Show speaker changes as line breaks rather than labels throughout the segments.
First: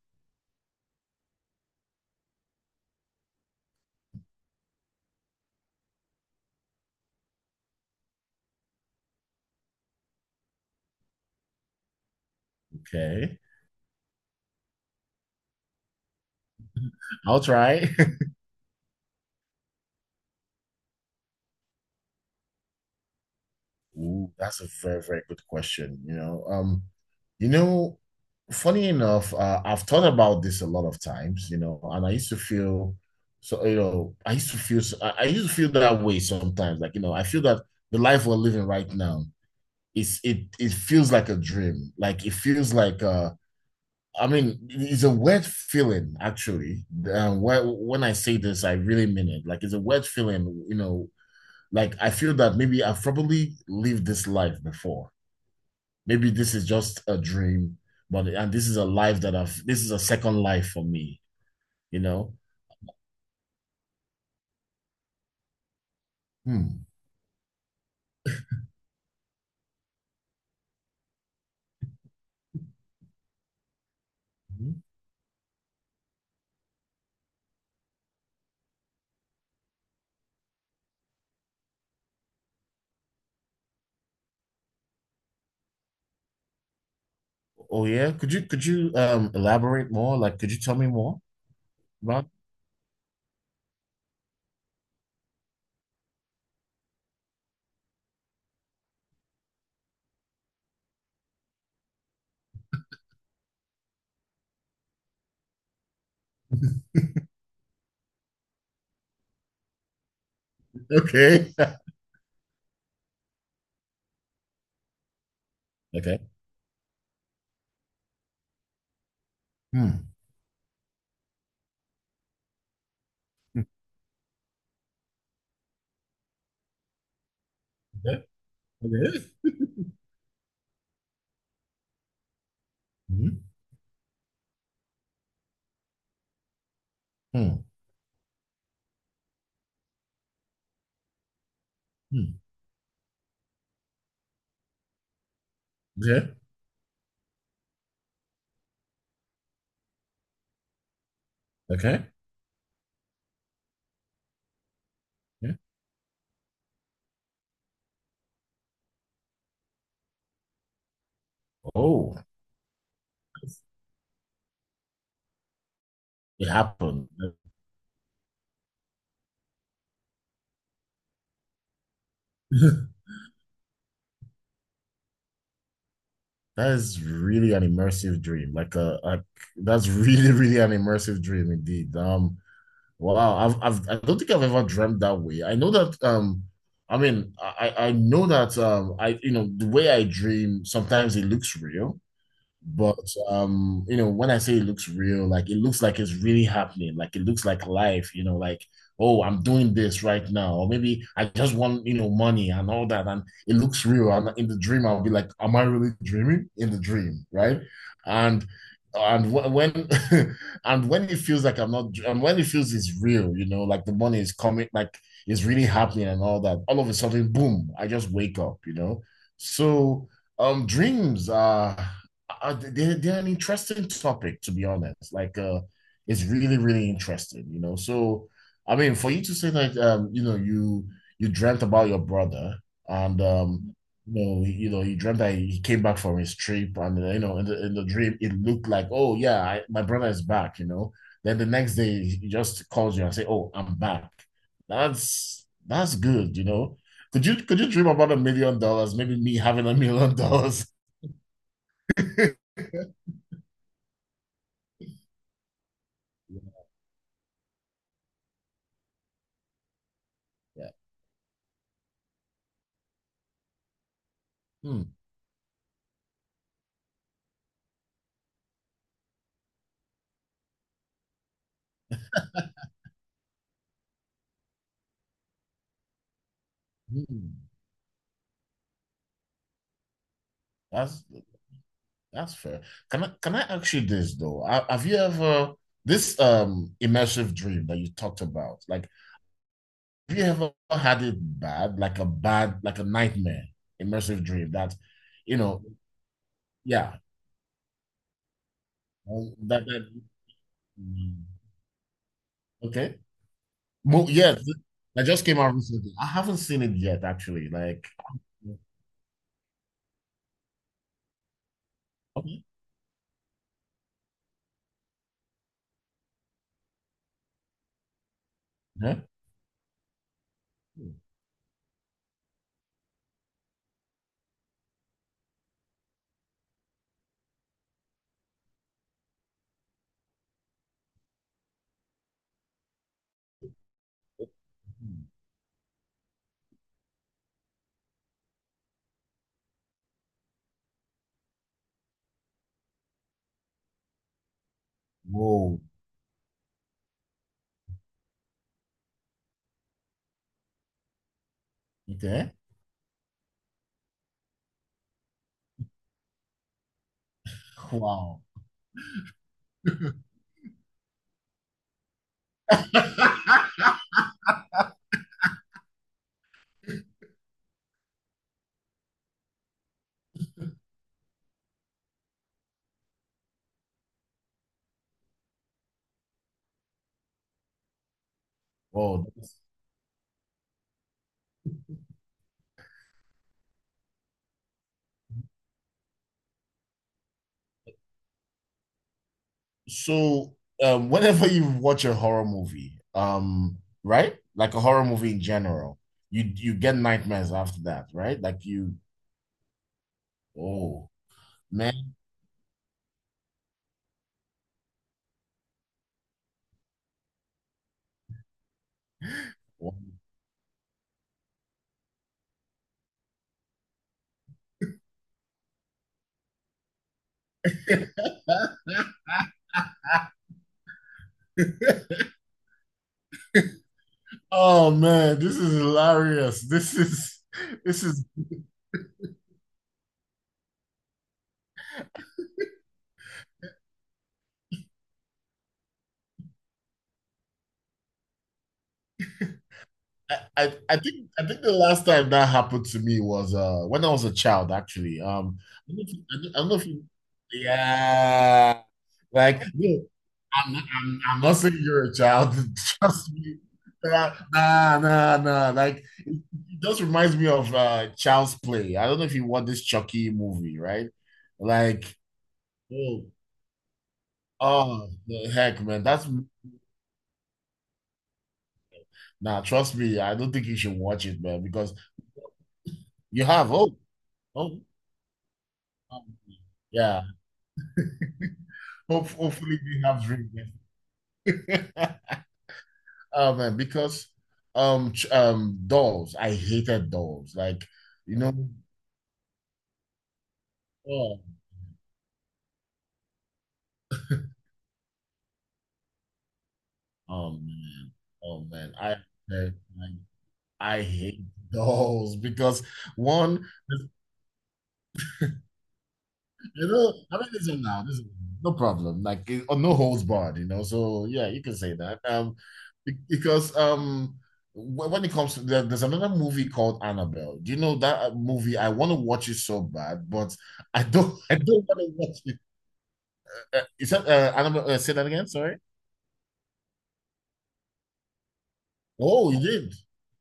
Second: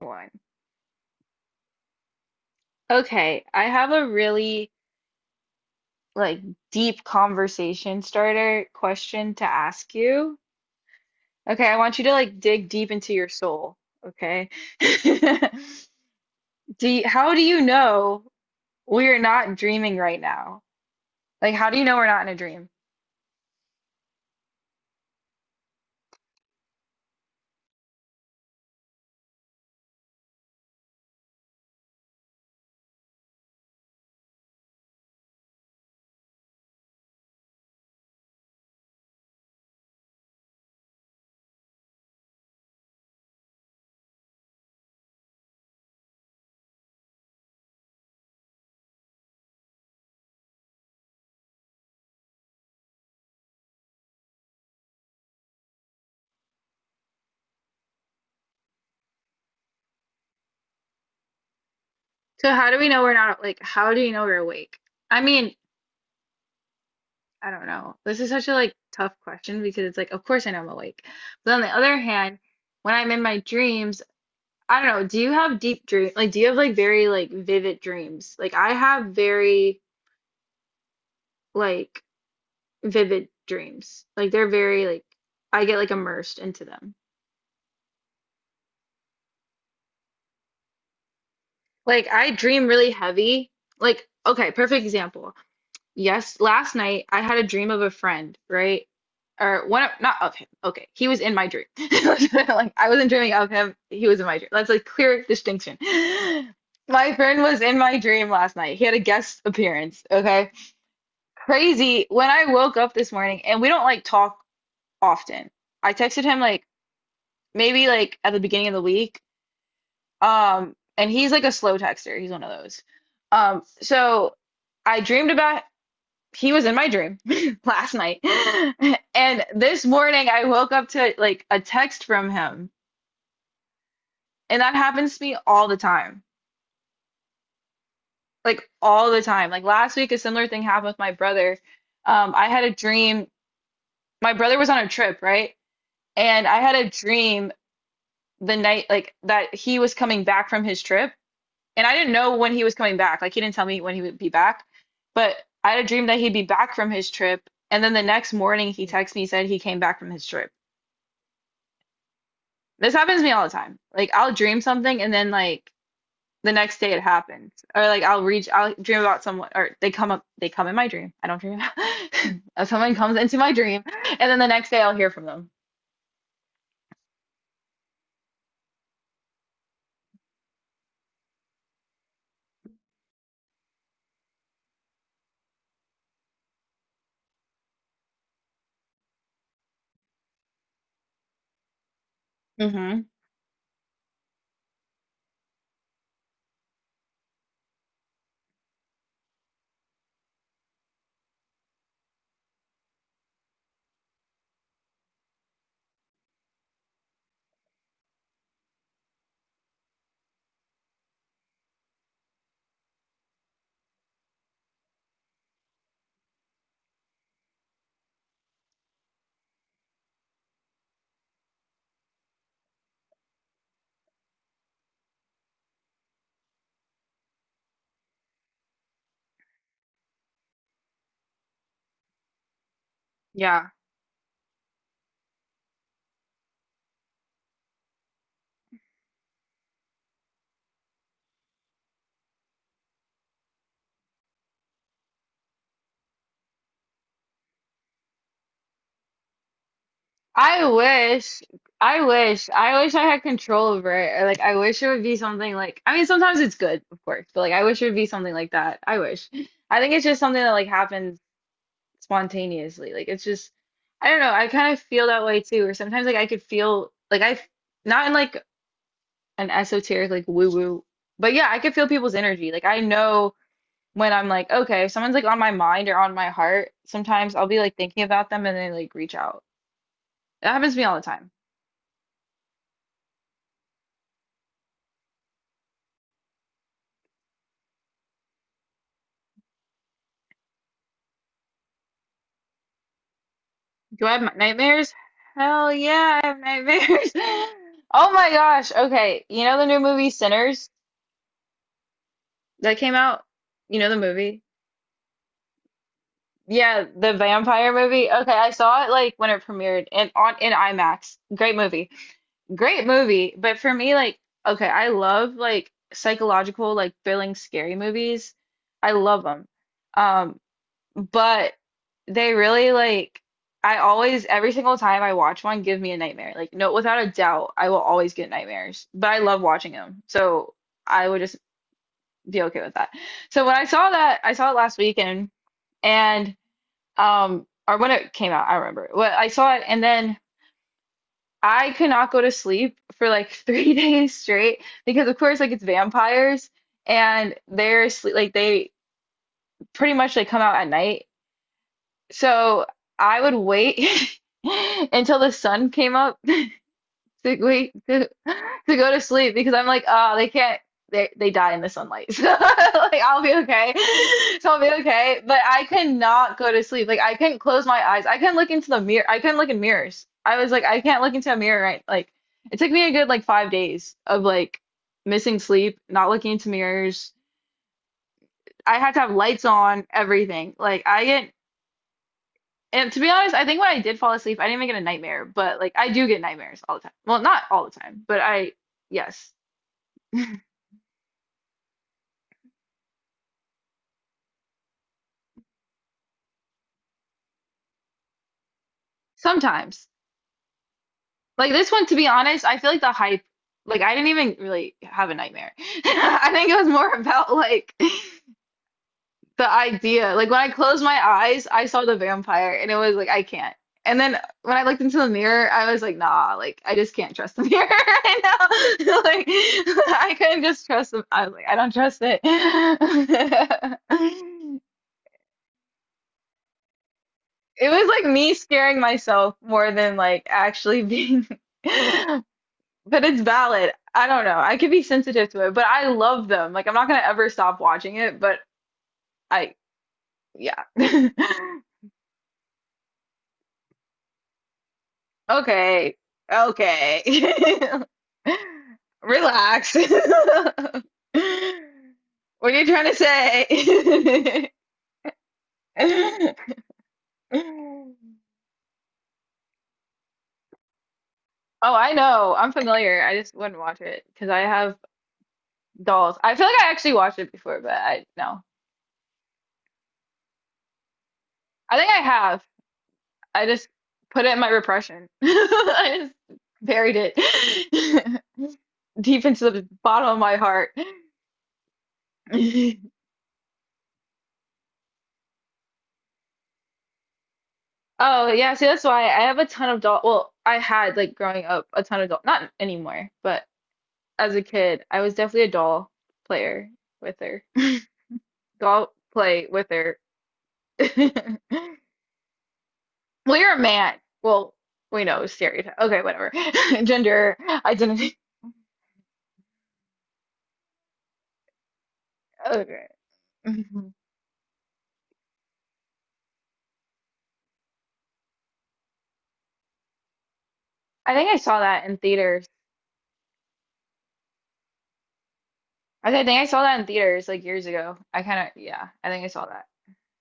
One. Okay, I have a really like deep conversation starter question to ask you. Okay, I want you to like dig deep into your
Okay,
soul, okay? How
I'll
do you
try.
know we're not dreaming right now? Like how do you know we're not in a dream?
Ooh, that's a very, very good question. You know, funny enough, I've thought about this a lot of times. And I used to feel so. I used to feel. I used to feel that way sometimes. Like, I feel that the life we're living right now is it. It feels like a dream. Like it feels like. I mean, it's a weird feeling, actually. When I say this, I really mean it. Like it's a weird feeling. Like I feel that maybe I've probably lived this life before. Maybe this is just a dream, but and this is a life that I've, this is a second life for me, you know?
So how do we know we're not how do you know we're awake? I mean,
Hmm.
I don't know. This is such a like tough question because it's like of course I know I'm awake. But on the other hand, when I'm in my dreams, I
Mhm.
don't know. Do you have deep dream? Like, do you have like very like vivid dreams? Like, I have very like vivid dreams. Like, they're very like I get like immersed into them.
Oh yeah. Could you elaborate more? Like, could you tell me more
Like,
about.
I dream really heavy. Like, okay, perfect example. Yes, last night I had a dream of a friend, right? Or one of not okay, okay. He was in my dream. Like, I wasn't dreaming of him. He was in my dream. That's like clear distinction. My friend was in my dream last night. He had a guest appearance, okay?
Okay.
Crazy when I woke up this morning, and we don't like talk often. I
Okay.
texted him like maybe like at the beginning of the week.
Hmm.
And he's like a slow texter. He's one of those. So I dreamed about he was in my dream last night.
Okay. Okay.
And this morning I woke up to like a text from him.
Hmm.
And that happens to me all the time.
Hmm.
Like all the time. Like last week a similar thing happened with my brother.
Hmm.
I had a dream. My brother was on a trip, right?
Okay.
And I had a dream the night that he was coming back from his trip and I
Okay.
didn't know when he was coming back. Like he didn't tell me when he would be back, but
Yeah.
I had a dream that he'd be back from his trip, and then the next morning he texted me said he came back from his trip.
Oh,
This happens to me all the time. Like I'll dream something and then like
it
the next day it
happened.
happens. Or like I'll dream about someone or they come in my dream. I don't dream about someone comes into my dream and then the next day I'll hear from them.
That is really an immersive dream. Like a, that's really, really an immersive dream, indeed. Wow, I don't think I've ever dreamt that way. I know that, I mean, I know that, I, the way I dream sometimes it looks real. But
Hmm.
when I say it looks real, like it looks like it's really happening, like it looks like life, like, oh, I'm doing this right now, or maybe I just want, money and all that, and it looks real. And in the dream, I'll be like, am I really dreaming? In the dream, right? And and wh- when and when it feels like I'm not, and when it feels it's real, like the money is coming, like it's really happening and all that, all of a sudden, boom, I just wake up. So, dreams are, they're an interesting topic, to be honest, like, it's really, really interesting, so I mean, for you to say that, you dreamt about your brother, and
Yeah.
um you know he- you know you dreamt that he came back from his trip. And in the dream, it looked like, oh yeah, I, my brother is back. Then the next day he just calls you and say, oh, I'm back. That's good. Could you dream about $1 million? Maybe me having a million
I
dollars
wish, I wish I had control over it. Or like, I wish it would be something like, I mean, sometimes it's good, of course, but like, I wish it would be something like that. I wish. I think it's just something that like
Yeah.
happens spontaneously. Like, it's just, I don't know. I kind of
Hmm.
feel that way too. Or sometimes like I could feel like I, not in like an esoteric, like woo woo, but yeah, I could feel people's energy. Like, I know when I'm like, okay, if someone's like on my mind or on my heart, sometimes I'll
Hmm.
be like thinking about them and they like reach out. It happens to me all the
That's
time.
that's fair. Can I ask you this though? Have you ever this immersive dream that you talked about? Like, have you ever had it bad, like a nightmare
Do I have
immersive
m-
dream that,
nightmares?
you know,
Hell yeah, I have
yeah,
nightmares. Oh my gosh. Okay, you know the
that
new
that.
movie Sinners
Mm.
that came
Okay.
out? You know the
Well, yeah,
movie?
that just came out recently. I haven't seen it
Yeah,
yet,
the
actually.
vampire
Like,
movie. Okay, I saw it like when it premiered and on in IMAX. Great movie.
okay,
Great movie, but for me like okay, I love like psychological like thrilling scary movies. I
yeah.
love them.
Hmm.
But they really like I always every single time I watch one give me a nightmare. Like no without a doubt I will always get nightmares. But I love watching them. So I would just be okay with that. So when I saw that I saw it last weekend and or when it came out, I remember. Well, I saw it and then I could not go to sleep for like 3 days straight because of course like
Whoa.
it's vampires and they're sleep like they pretty much like come out at night.
Okay.
So I would wait until the sun came up to
Wow.
to go to sleep because I'm like, oh, they can't they die in the sunlight. So like I'll be okay. So I'll be okay. But I could not go to sleep. Like I couldn't close my eyes. I couldn't look into the mirror. I couldn't look in mirrors. I was like, I can't look into a mirror right. Like it took me a good like 5 days of like missing sleep, not looking into mirrors. I had to
Whoa.
have lights on, everything. Like I get. And to be honest, I think when I did fall asleep, I didn't even get a nightmare, but like I do get nightmares all the time. Well, not all the time, but I, yes,
So, whenever you watch a horror movie, right? Like a horror movie in general, you get nightmares after that, right? Like you,
sometimes.
oh
Like this one,
man,
to be honest, I feel like the hype, like I didn't even really have a nightmare. I think it was more about like the idea. Like when I closed my eyes, I saw the vampire and it was like, I can't. And then when I looked into the mirror, I was like, nah, like I just can't trust the mirror right now. Like I couldn't just trust them. I was like, I don't trust it.
oh man, this is hilarious. This is
It
this
was
is.
like me scaring myself more than like actually being, but it's valid. I don't know. I could be sensitive to it, but I love them. Like I'm not gonna ever stop watching it, but I,
I, I,
yeah.
I think I think the last time that happened to me was when I was a child, actually. I don't know if
Okay.
you,
Okay.
yeah, like.
Relax.
No, I'm not saying you're a child.
What are you trying to
Trust me. Nah,
say?
nah, nah, nah. Like, it it just reminds me of Child's Play. I don't know if you watch this Chucky movie, right?
Oh,
Like,
I know. I'm
oh,
familiar. I just wouldn't watch it because I have
oh, the heck, man. That's,
dolls. I feel like I actually watched it before, but I no.
nah, trust me. I don't think you should watch it, man, because
I think I have.
you
I
have,
just
oh,
put it in my
oh,
repression. I
um,
just buried
yeah.
it
Hope,
deep into
hopefully
the
we have
bottom of
drink.
my
Yeah.
heart.
Oh man, because dolls, I hated dolls. Like, you
Oh
know.
yeah, see that's why I have a ton of doll. Well, I had like
Oh,
growing up a ton of doll. Not anymore, but as a kid, I was definitely a doll player with
oh
her.
man, oh man,
Doll
I
play with her.
I, I hate those because
Well,
one,
you're a man. Well, we know stereotype. Okay, whatever.
I mean,
Gender
listen now, this is
identity.
no problem, like it, no holds barred. So yeah, you can say that.
Okay.
Because
Mhm.
when it comes to there's another movie called Annabelle. Do you know that movie? I want to watch it so bad, but I
I
don't.
think I
I
saw
don't want
that
to
in
watch it.
theaters.
Is that Annabelle? Say that again. Sorry.
I think I saw that in theaters like years ago. I kind of, yeah, I think I
Oh, you
saw that.
did.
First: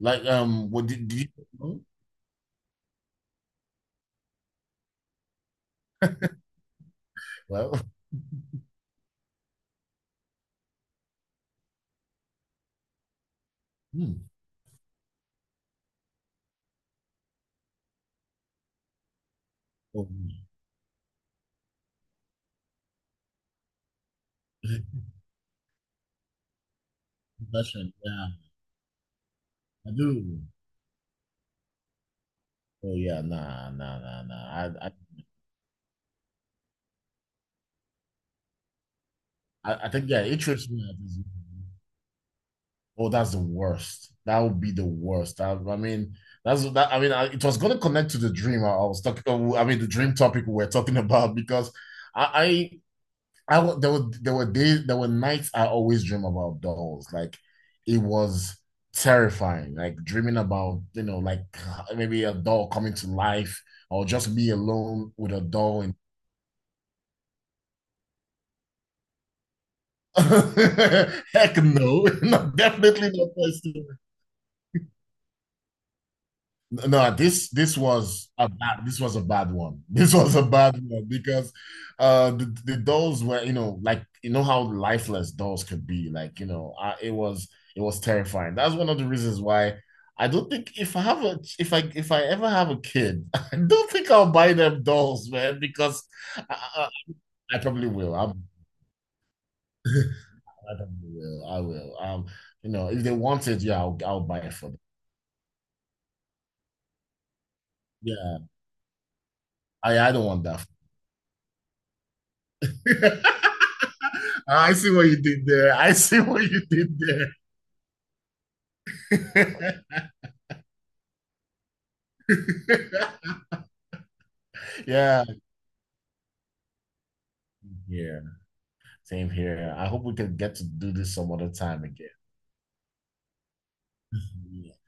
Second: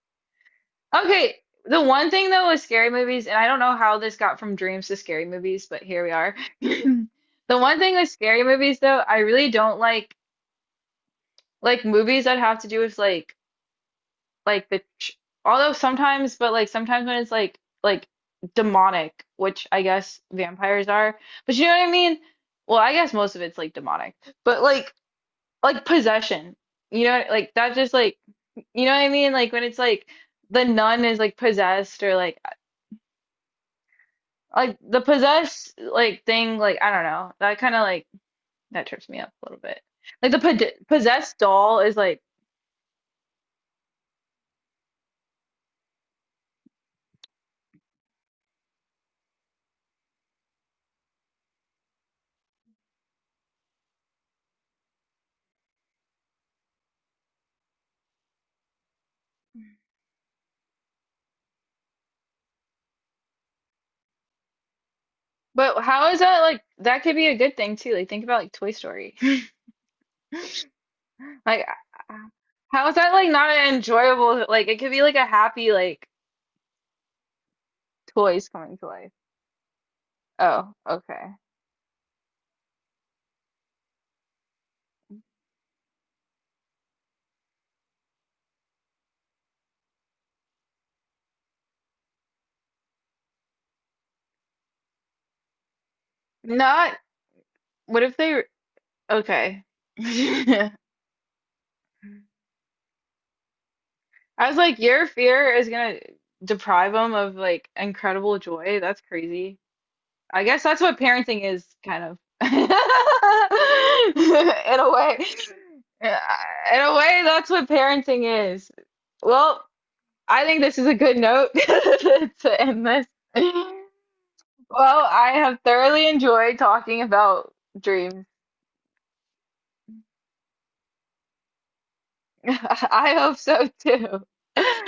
Like, what did
Okay,
you? Huh?
the one thing though with scary movies, and I don't know how this got from dreams to scary movies, but here we are. The
Well,
one thing with scary movies though, I really don't like movies that have to do with
Hmm.
like the ch although sometimes, but like sometimes when it's like demonic, which I
Oh,
guess vampires are, but you know what I mean? Well, I guess most of it's like demonic, but like possession. You know, like that
Question.
just like
Yeah,
you know what I mean? Like when it's
I
like
do.
the nun is like possessed or
Oh yeah, nah, nah, nah, nah.
like
I, I,
the possessed like thing like I don't know. That kind of like that trips me up a little
I
bit.
I think, yeah,
Like the
interest rate is.
possessed doll is like.
Oh, that's the worst. That would be the worst. I mean, that's that. I mean, I, it was going to connect to the dream I was talking. I mean, the dream topic we were talking about, because I, there were days, there were nights, I always dream about dolls. Like it was terrifying. Like dreaming about, like, maybe a doll coming to life, or just be alone with a doll.
But
And
how is that like that could be a good thing too. Like think about like Toy Story.
heck
Like
no, no,
how is
definitely
that
not.
like not an enjoyable like it could be like a happy like
No, this was a
toys coming
bad,
to
this
life.
was a bad one. This was a
Oh,
bad one,
okay.
because the dolls were, like you know how lifeless dolls could be. Like, I, it was terrifying. That's one of the reasons why I don't think, if I ever have a kid, I don't think I'll buy them dolls, man, because I, I,
Not
I probably
what
will.
if they
I'm
okay.
I probably will. I will. If they want it, yeah, I'll buy
I
it
was
for
like,
them.
your fear is gonna deprive them of like incredible
Yeah,
joy. That's crazy.
I don't
I
want
guess that's what parenting is, kind of. In
that. I
a
see what you
way.
did there. I
Yeah,
see what you
in a
did
way,
there.
that's what parenting is. Well, I think this is a good note to end this. Well,
Yeah,
I have thoroughly enjoyed talking about
yeah,
dreams.
same here. I hope we can get to do this some other time again.
I hope so too.